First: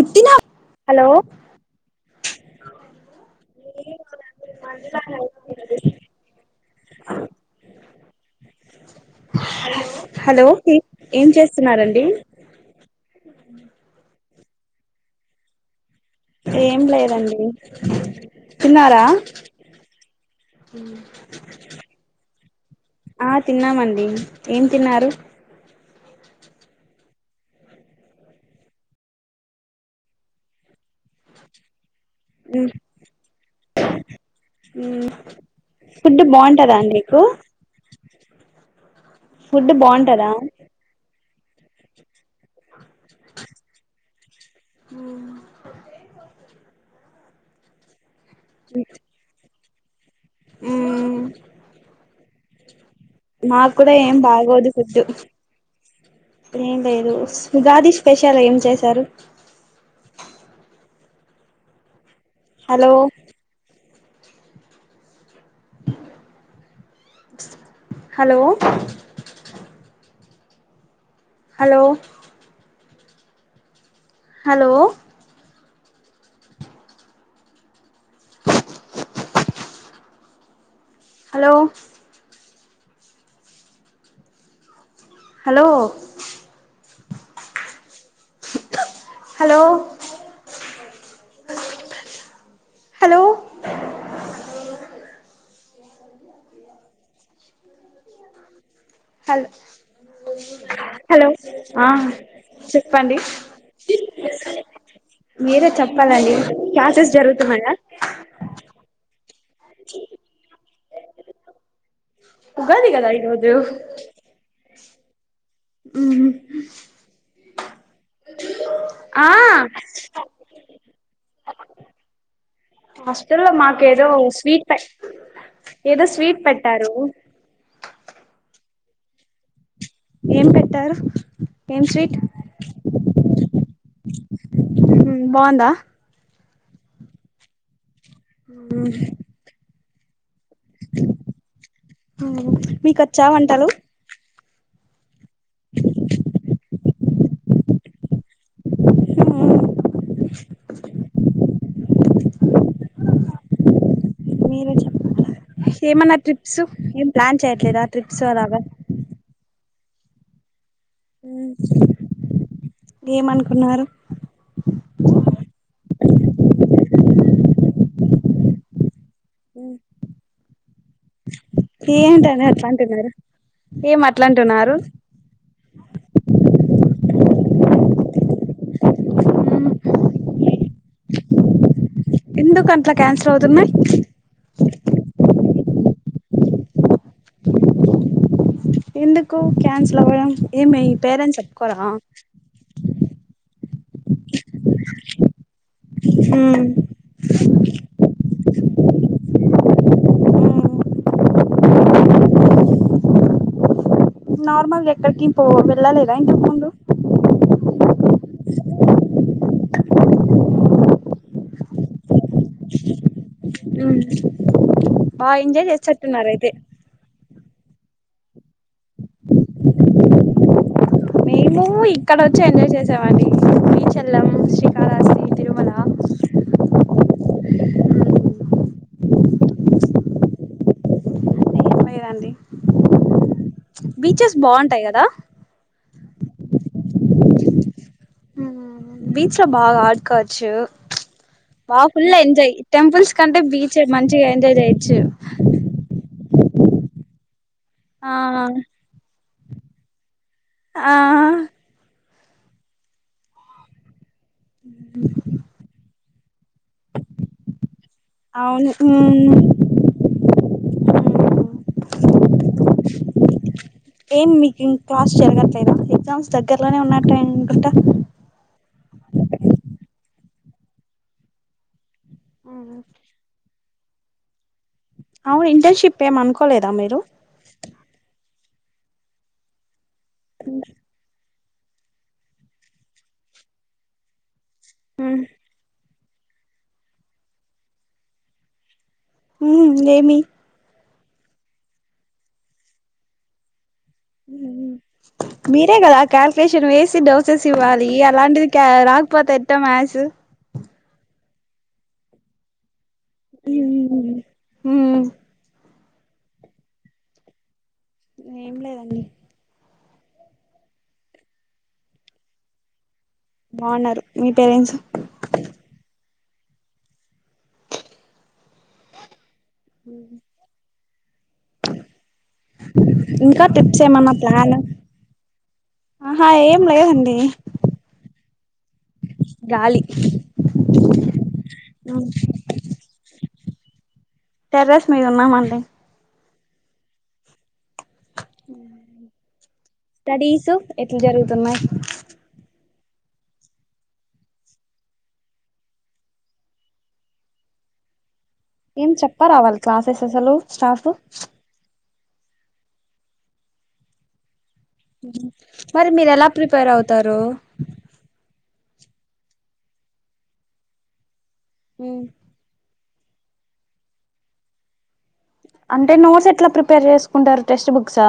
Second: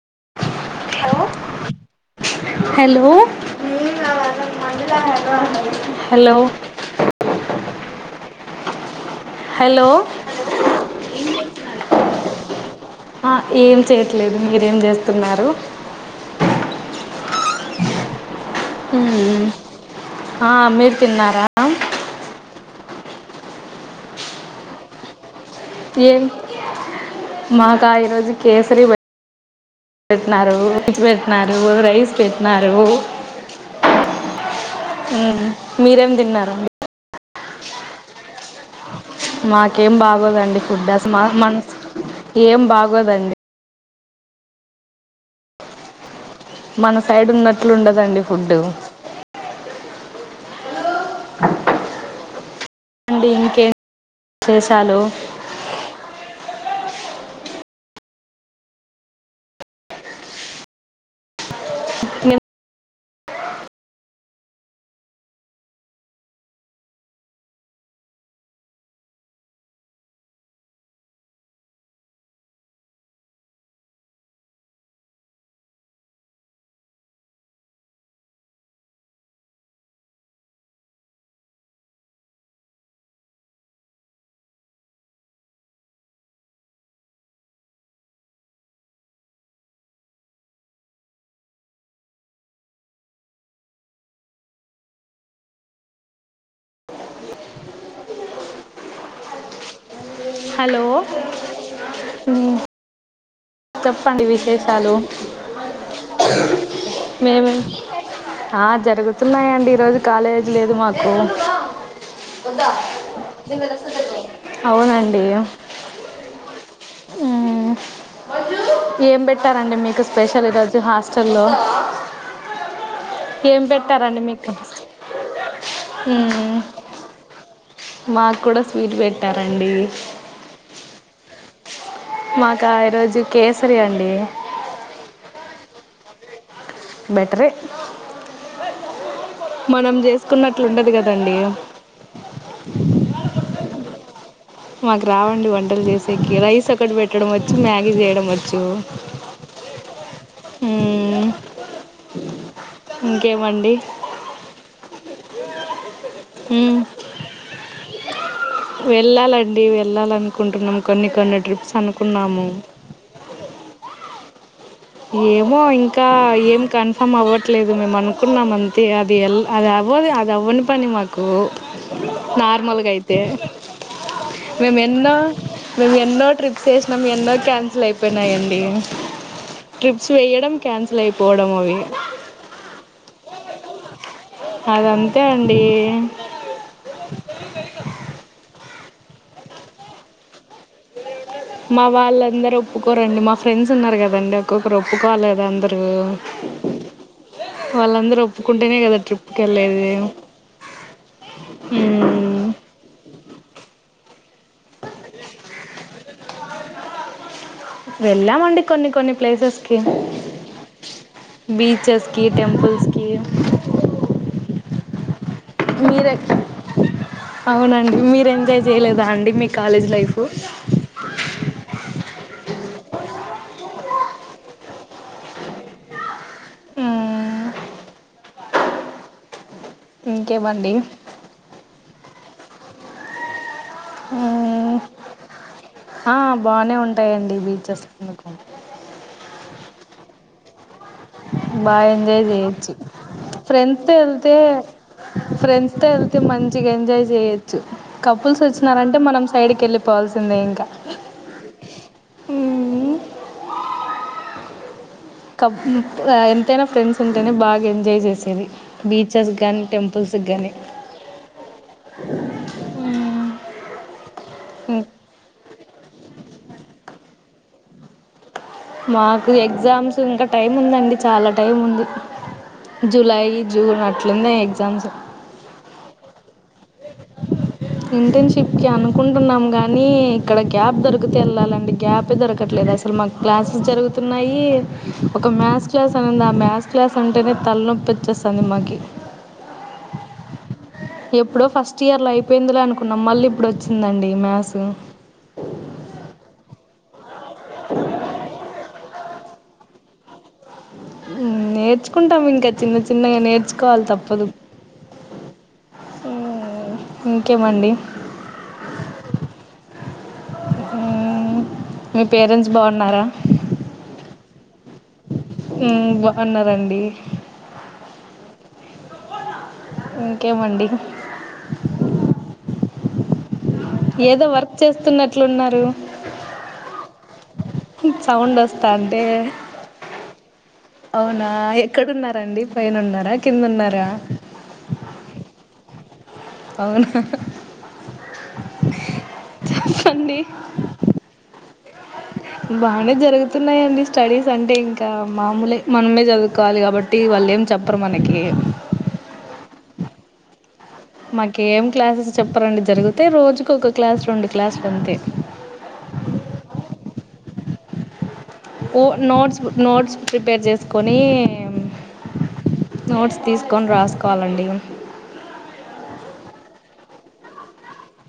ఎత్తిన hello hello hello hello hello ఏం చేస్తున్నారండి. ఆ ఏం చేయట్లేదు. మీరేం చేస్తున్నారు? ఏం లేదండి. తిన్నారా ఆ మీరు తిన్నారా ఆ తిన్నామండి ఏం తిన్నారు ఏం మాకు ఈరోజు కేసరి బట్ పెట్టిన్నారు వె్ పెట్టినారు రైస్ పెట్టినారు ఉ మీరేం ఫుడ్ తిన్నారు బాగుంటదా అండి [inaudible] ఫుడ్ మాకేం బాగుంటదా బాగోదండి ఫుడ్ అస్ మాక్ మాస్ ఏం బాగు బాగోదండి ఉమ్ మన సైడ్ ఉన్నట్లు ఉండదండి ఫుడ్ అ [inaudible] నాకు కూడా ఏం బాగోదు విశేషాలు ఫుడ్దు ఏం లేదు స్ ఉగాది స్పెషల్ ఏం చేశారు ఏం hello hello hello hello hello hello hello hello hello hello ఆ ఉమ్, చెప్పండి చెప్పండి విశేషాలు మీరే చెప్పాలండి క్లాసెస్ మేము జరుగుతున్నాయా ఆ జరుగుతున్నాయండి ఈరోజు కాలేజీ లేదు మాకు ఉందా ఉగాది కదా ఈరోజు నిం ఎలా స అవునండి ఉమ్ ఉమ్ ఏం ఆ పెట్టారంండి మీకు స్పెషల్ ఈరోజు హాస్టల్లో హాస్టల్లో ఏం మాకేదో పెట్టారండి మీకు స్వీట్ పె ఏదో స్వీట్ ఉహూ పెట్టారు మాకు కూడా స్వీట్ పెట్టారండి ఏం పెట్టారు ఏం స్వీట్ మాకా ఈరోజు కేసరి అండి బాగుందా బెటర్ ఎ ఉ మనం జేస్ అవును మీకచ్చా వంటలు మాక్ రావండి వంటలు జేసేకి రైస్ ఒక్కటి బెట్ పెట్టడం వచ్చు మ్యాగీ జేయడం వచ్చు హ్మ ఇంకేమండి మీరే చెప్ల ఏమన్నా ట్రిప్స్ మ్మ్ ఏం ప్లాన్ చేయట్లేదా ట్రిప్స్ అలాగా వెళ్ళాలండి వెళ్ ళ్లాలనుకుంటున్నాం కొన్ని కొన్ని ట్రిప్స్ అనుకున్నాము ఏమనుకున్నారు ఏమో ఇంకా కున్నామంతే అద్ దే ఎల్ అది అవ్వదు అది అవ్వని పని మాకు ఏంటని అట్లా అంటున్నారు నార్మల్గైతే ఏం అట్లంటున్నారు మేము ఎన్నో మేము ఎన్నో ట్రిప్స్ ఏసినాం ఎన్నో ట్రి క్యాన్సల్ అయిపో అయ్యింది ఇగ ట్రిప్స్ వెయ్యడం క్యాన్సిల్ అయిపోవడం అవి ఎందుకు అట్లా క్యాన్సల్ అవుతున్నాయి అదంతే అ డీ ఎందుకు క్యాన్సల్ అవ్వడం ఏమి పేరెంట్స్ మా ఒప్పుకోరా వాళ్ళందరు ఒప్పుకోరండి మా ఫ్రెండ్స్ ఉన్నారు కదండి ఒక్కొక్కరు ఒప్పుకోవాలిదా అందరుూ వాళ్ళందరూ ఒప్ కుంటేనే కదా ట్రిప్కి వెళ్ళేది మ్మ్ నార్మల్గా ఎక్కడికిం పో వెళ్ళాలేద ఇంతకు ముందు వెళ్ళామండి బీచెస్కి టెంపుల్స్కి మ్మ్ బా ఎంజాయ్ చేసిచత్తున్నారు అయితే మ్మ్ మీరు ఎంజాయ్ చేయలేదా అండి మీ కాలేజ్ లైఫ్ మేము ఇక్కడ వచ్చి ఎంజాయ్ చేసాం అండి మీ చలం శ్రీకాళహస్తి తిరుమల మ్మ్ ఇంకేమండి మీరండి మ్మ్ కదా ఆ బానే ఉంటాయండి బీచెస్ కనుకు ట బాగా ఆడుకోవచ్చు బా బాగా ఫుల్ ఎంజాయ్ చేయొచ్చు టెంపుల్స్ కంటే బీచే ఫ్రెండ్స్ తో మంచిగా వెళ్తే ఎంజాయ్ చేయొచ్చు చికెన్ రైస్ చే కపుల్స్ ఆ వచ్చినారంటే మనం సైడ్కి వెళ్ి పోవాలి వస్తుంది ఇంకా ఆ ఉమ్ కపుల్ ఎ ఎంతైన ఫ్రెండ్స్ ఉంటేనే బాగా ఎంజాయ్ చేసేది బీచెస్ గాని అవును టెంపుల్స్ కి గాని ఏం మీకింగ్ క్లాస్ ఎగ్జామ్స్ దగ్గరలోనే ఉన్నట్ఉన్నయ్ అనుకుంటా మాకు ఎగ్జామ్స్ ఇంకా టైం ఉందండి చాలా టైం ఉంది జలై జూన్ అ అట్లు ఉన్నాయి ఎగ్జామ్స్ అవును ఇంటర్నషిప్ ఏమనుకోలేదా మీరు ఇంటర్నషిప్ప్ కి అనుకుంటున్నాం గానీ ఇక్కడ గ్యప్ దొరికితే వెళ్ళాలి ఇలాంటి గ్యాపే దొరకట్లేదు అసలు మాకు క్లాసెస్ జరుగుతున్నాయి ఒక మ్యాథ్స్ క్లాస్ తన ఆ మ్యాథ్ క్లాస్ అంటేనే తలనొప్పి వచ్చేస్తుంది మాకి ఉ మ్ ఏమి ఎప్పుడో ఫస్ట్ ఇయర్ లో అయిపోయిందిలే అనుకున్నాం మళ్ళీ ఇప్పుడు వచ్చి మీరే కదా క్యాల్కులేషన్ వేసి సక్సెస్ ఇవ్వాలి అలాంటిది రాకపోతే ఎట్ట మాక్స్ నేర్చుకుంటాము ఇంకా చిన్న చిన్న చిన్నగా నేర్చుకోవాలి తప్పదు ఉమ్ ఇంకేమండి ఏం లేదండి మీ పేరెంట్స్ బావున్నారా బావున్నారు మీ పేరెంట్స్ బావున్నారు అండి ఇంకేమండి ఇంకా ట్రిప్స్ ఏమన్నా ఏదో వర్క్ ప్లాన్ చేస్తున్నట్లున్నారు ఆహా ఏం లేదండి సౌండ్ వస్తాంటే గాలి అవునా ఎక్కడున్నారండి పైన ఉన్నారా కింద ఉన్నారా టెర్రస్ మీద ఉన్నామండి అవును చెప్పండి స్టడీస్ ఎట్ల జరుగుతున్నాయి బాగానే జరుగుతున్నాయండి స్టడీస్ అంటే ఇంకా మామూలే మనమే చదువుకోవాలి కాబట్టి వాళ్ళు ఏం చెప్పరు మనకి ఏం చెప్పరా వాళ్ళు క్లాసెస్ అసలు స్టాఫ్ మాకేం క్లాసెస్ చెప్పరండి జరుగుతే రోజుకు ఒక క్లాస్ రెండు క్లాసులు అంతే మరి మీరు ఎలా ప్రిపేర్ అవుతు తరు ఓ నోట్స్ నోట్స్ ప్రిపేర్ చేసుకొని నోట్స్ తీసుకొని రాసుకోవాలండి అంటే నోట్స్ ఎట్లా ప్రిపేర్ చేసుకుంటారు టెక్స్ట్ బుక్ అక్ష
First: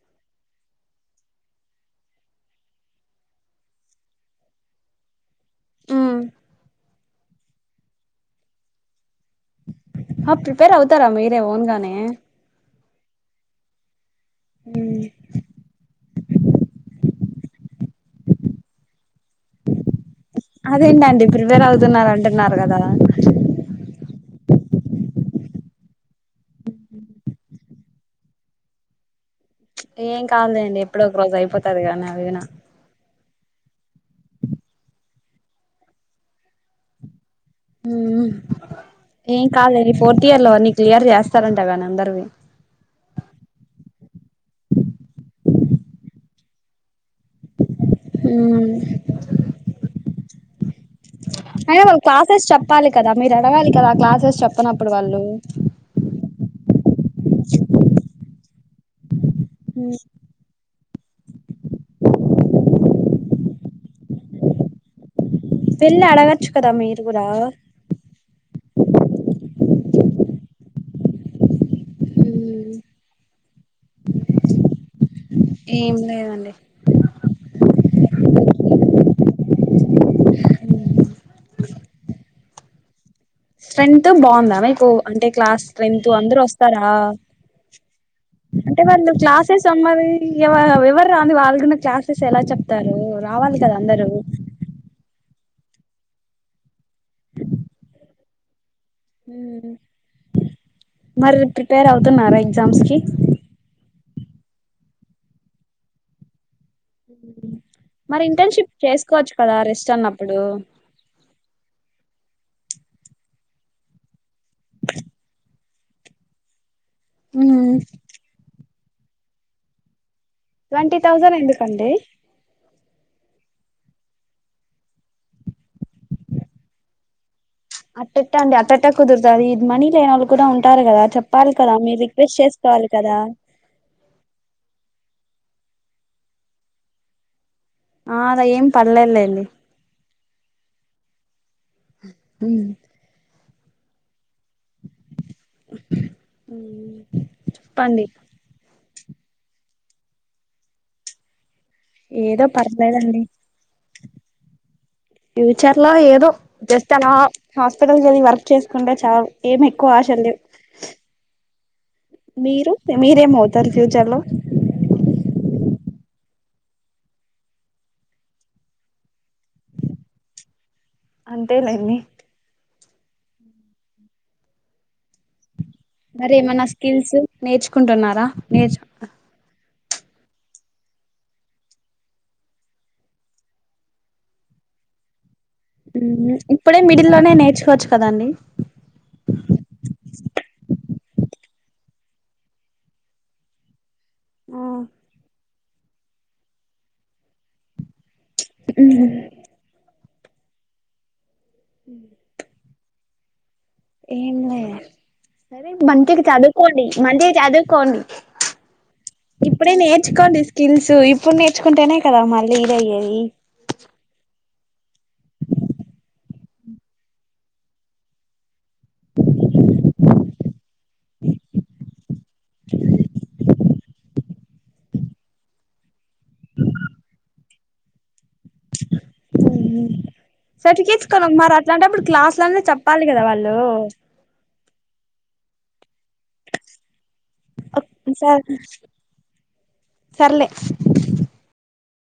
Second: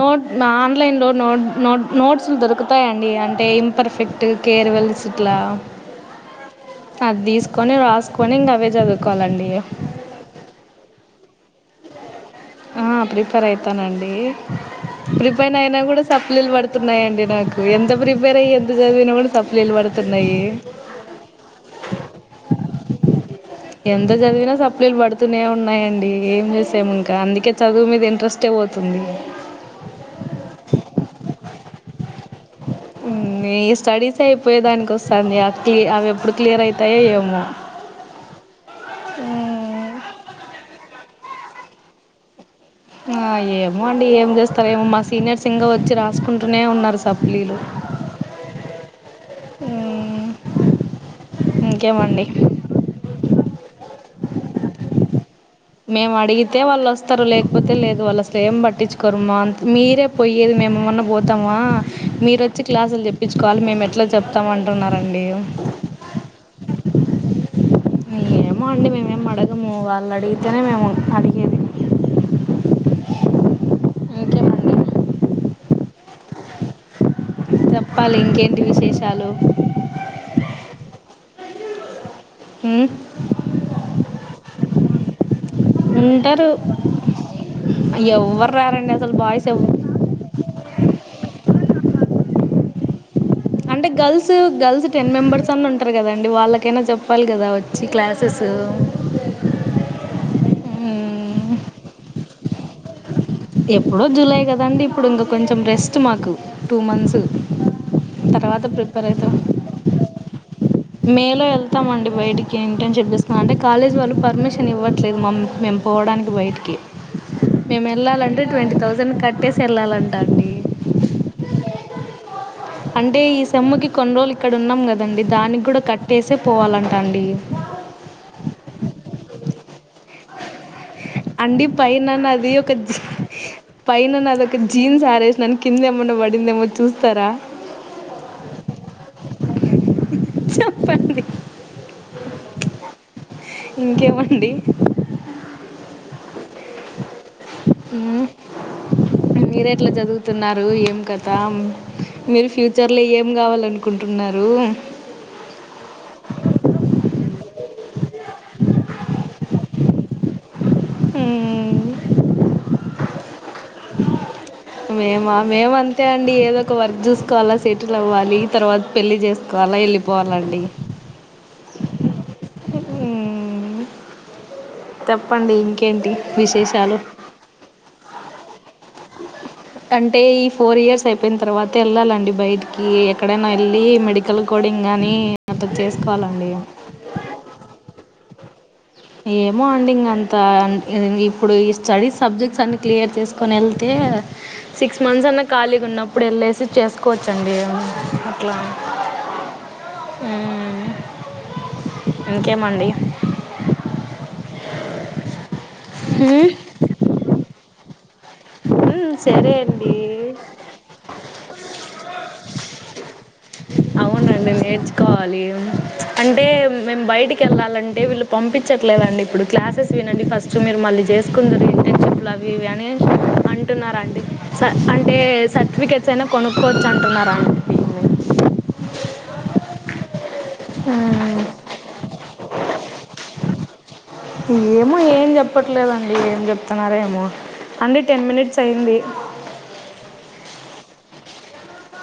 నోట్ ఆన్లైన్లో నోట్ నోట్ నోట్స్లు దొరుకుతాయండి అంటే ఇంపర్ఫెక్ట్ కేర్ వెల్స్ట్లా అది కొని రాసుకొని ఇంకా అవే చదువుకోవాలండి ఆ ప్రిపేర్ అవుతారా మీరే ఓన్గానే. ఆ ప్రిపేర్ అయితానండి. ప్రిపెన్ అయినా కూడా సప్లీలు పడుతున్నాయండి. నాకు ఎంత ప్రిపేర్ అయి ఎంత చదివినా కూడా సప్లీలు పడుతున్నాయి అదేంటండి ప్రిపేర్ అవుతున్నార అంటున్నారు కదా. ఎంత చదివినా సప్లిలు పడుతూనే ఉన్నాయండి ఏం చేసాము ఇంకా అందుకే చదువు మీద ఇంట్రెస్టే పోతుంది. ఏం కాదులేండి ఎప్పుడు ఒక రోజు అయిపోతుంది. దిగానే విన. ఈ స్టడీస్ అయిపోయే దానికి వస్తుంది క్ అవి ఎప్పుడు క్లియర్ అవుతాయో ఏమో. హ ఏ ఉమ్, కాలరి పోర్. యర్ లో అన్ని క్లియర్ చేస్తారంట కానీ అందరవి ఆ ఏమో అండి ఏం చేస్తారు ఏమో మా సీనియర్స్ ఇంగ వచ్చి రాసుకుంటూనే ఉన్నారు. సప్లీలు. హ్మ్మ్. అయిన వాళ్ళ క్లాసెస్ చెప్పాలి కదా మీరు. అడగాలి కదా క్లాసెస్ చెప్పనప్పుడు వాళ్ళు. మేము అడిగితే వాళ్ళు వస్తారు లేకపోతే లేదు వాళ్ళ అసలు ఏం పట్టించుకోరు. మీరే పోయ్యేది మేమున్న. పోతామా మీరు వచ్చి క్లాసులు చెప్పిచ్చుకోవాలి మేము ఎట్లా చెప్తామ అంటున్నారండి. వెళ్ళి అడగచ్చు కదా మీరు కూడా ఏమో అండి మేమేం అడగము వాళ్ళు అడిగితేనే మేము అడిగేది. ఇంకేమండి ఏం లేదండి. చెప్పాలి ఇంకేంటి విశేషాలు. [inaudible] మ్. స్ట్రెంగ్త్ బాగుందా మీకు అంటే క్లాస్ స్ట్రెంగ్త్ అందరు ఉంటారు వస్తారా ఎవ్వరు అంటే రారండి వాళ్ళు అసలు బాయ్స్ ఎవ్ క్లాసెస్ రమ్మని ఎవరు రాని వాళ్ళు. క్లాన్సెస్ ఎలా చెప్తారు. రావాలి కదా అంటే అందరూ గర్ల్స్ గర్ల్స్ టెన్ మెంబర్స్. [unintelligible] ఉంటారు కదండి వాళ్ళకైనా జొప్పాలి గదా వచ్చి క్లాసెస్. మరి ఉమ్ ప్రిపేర్ అవుతున్నన్నార ఎగ్జామ్స్ కి ఎప్పుడో జులై కద అండి ఇప్పుడు ఇంగ కొంచెం రెస్ట్ మాకు. టూ మంత్స్ మరి తర్వాత ఇంటర్న్షిప్ ప్రిపేర్ అయితాం చేసుకోవచ్చు కదా రెస్ట్ అన్నప్పుడు మేలో వెళ్తామండి. బయటికి ఇంటర్న్షపిస్తున్నా అంటే కాలేజ్ వాళ్ళు పర్మిషన్ ఇవ్వట్లేదు మమ్ మేము పోవడానికి బయటికి. మేము వెళ్ళాలని ట్వంటీ తౌజండ్ కట్టేసి వెళ్ళాలంటా అండి ట్వంటీ థౌజండ్ ఎందుకండి. అంటే ఈ సెమ్ముకి కొన్ని రోజులు ఇక్కడ ఉన్నాం కద అండి దానికి గూడా కట్టేసే పోవాలంటా అండి. అట్టెట్ట అండి అట్టెట్టా కుదురుతాది ఇది మనీ లే నొళ్ళు కూడా ఉం అండి పైననాది ఒక చేసుకోవాలి జీ కదా పైన నాది ఒక జీన్స్ ఆరే సినన్ కింద ఏమన్న పడిందేమో చూస్తారా లె చెప్పండి హ ఇంకేమండి అ ఉ మీర ఎట్లా జదువుతున్నారు ఏం కతామ్ ఏదో మీరు ఫ్యూచర్లో పర్లేదండి ఏం గావాలనుకుంటున్నారు ఫ్యూచర్ లో ఏదో జస్ట్ అలా హాస్పిటల్ కెళ్ళి వర్క్ చేసుకుంటే చాలు ఏమి ఎక్కువ ఆశల్ లేవు మ్మ్. మీరు మీరేమవుతారు ఫ్యూచర్ లో మేమా మేము అంతే అండి ఏదో ఒక వర్క్ జూసుకోవాల్ల సెటిల్ అవ్వాలి తర్వాత పెళ్ళి జేసుకోవాలా వెళ్ళిపోవాలండి అంతేలేండి ఊ తెప్పండి ఇం మరి ఏమన్నా స్కిల్స్ నేర్చుకుంటున్నారా నేర్చు అంటే ఈ ఫోర్ ఇయర్స్ అయిపోయిన తర్వాత ఎళ్ళాలండి బయటికి ఎక్కడైనా ఎళ్ళి మెడికల్ కోడింగ్ గానీ ఇప్పుడే మిడిల్ లోనే నేర్చుకోవచ్చు కదండి ఏమో అండి ఇంగ అంత ఇప్పుడు ఈ స్టడీస్ సబ్జెక్ట్స్ అన్ని క్లియర్ చేసుకొని ఎళ్ ళ్తే ఆ సిక్స్ మంత్స్ అన్న ఖాళీగా ఉన్నప్పుడు వెళ్ళేసి చేసుకోవచ్చండి. వలాం ఆ ఇంకేమండి [unintelligible] ఏంలే సరే మంచిగా మ్మ్ చదువుకోండి, మంచిగా చదువుకోండి. సరే ఇప్పుడే అండి నేర్చుకోండి స్కిల్స్ ఇప్పుడు నేర్చుకుంటేనే కదా మళ్ళీ యూస్ అయ్యేది. అవునండి నేర్చుకోవాలి అంటే మేము బయటికి వెళ్ళాలంటే వీళ్ళు పంపించట్లేదండి ఇప్పుడు క్లాసెస్ వినండి ఫస్ట్ మీరు మళ్ళీ చేసుకుందిరు ఇంటర్న్షిప్లు అవి ఇవి అని, అంటున్నరండి స అంటే సర్టిఫికెట్స్ అయినా కొనుక్కోవచ్చు అంటున్నారండి. సర్టిఫికెట్స్ కాదుఅంటున్నారా మరి అట్లాంటప్పుడు క్లాసులన చెప్పాలి కదా వాళ్ళు, ఏమో ఏం చెప్పట్లేదండి ఏం చెప్తున్నారో, ఓ అంటే టెన్ సర్ మినిట్స్ అయింది. సర్లే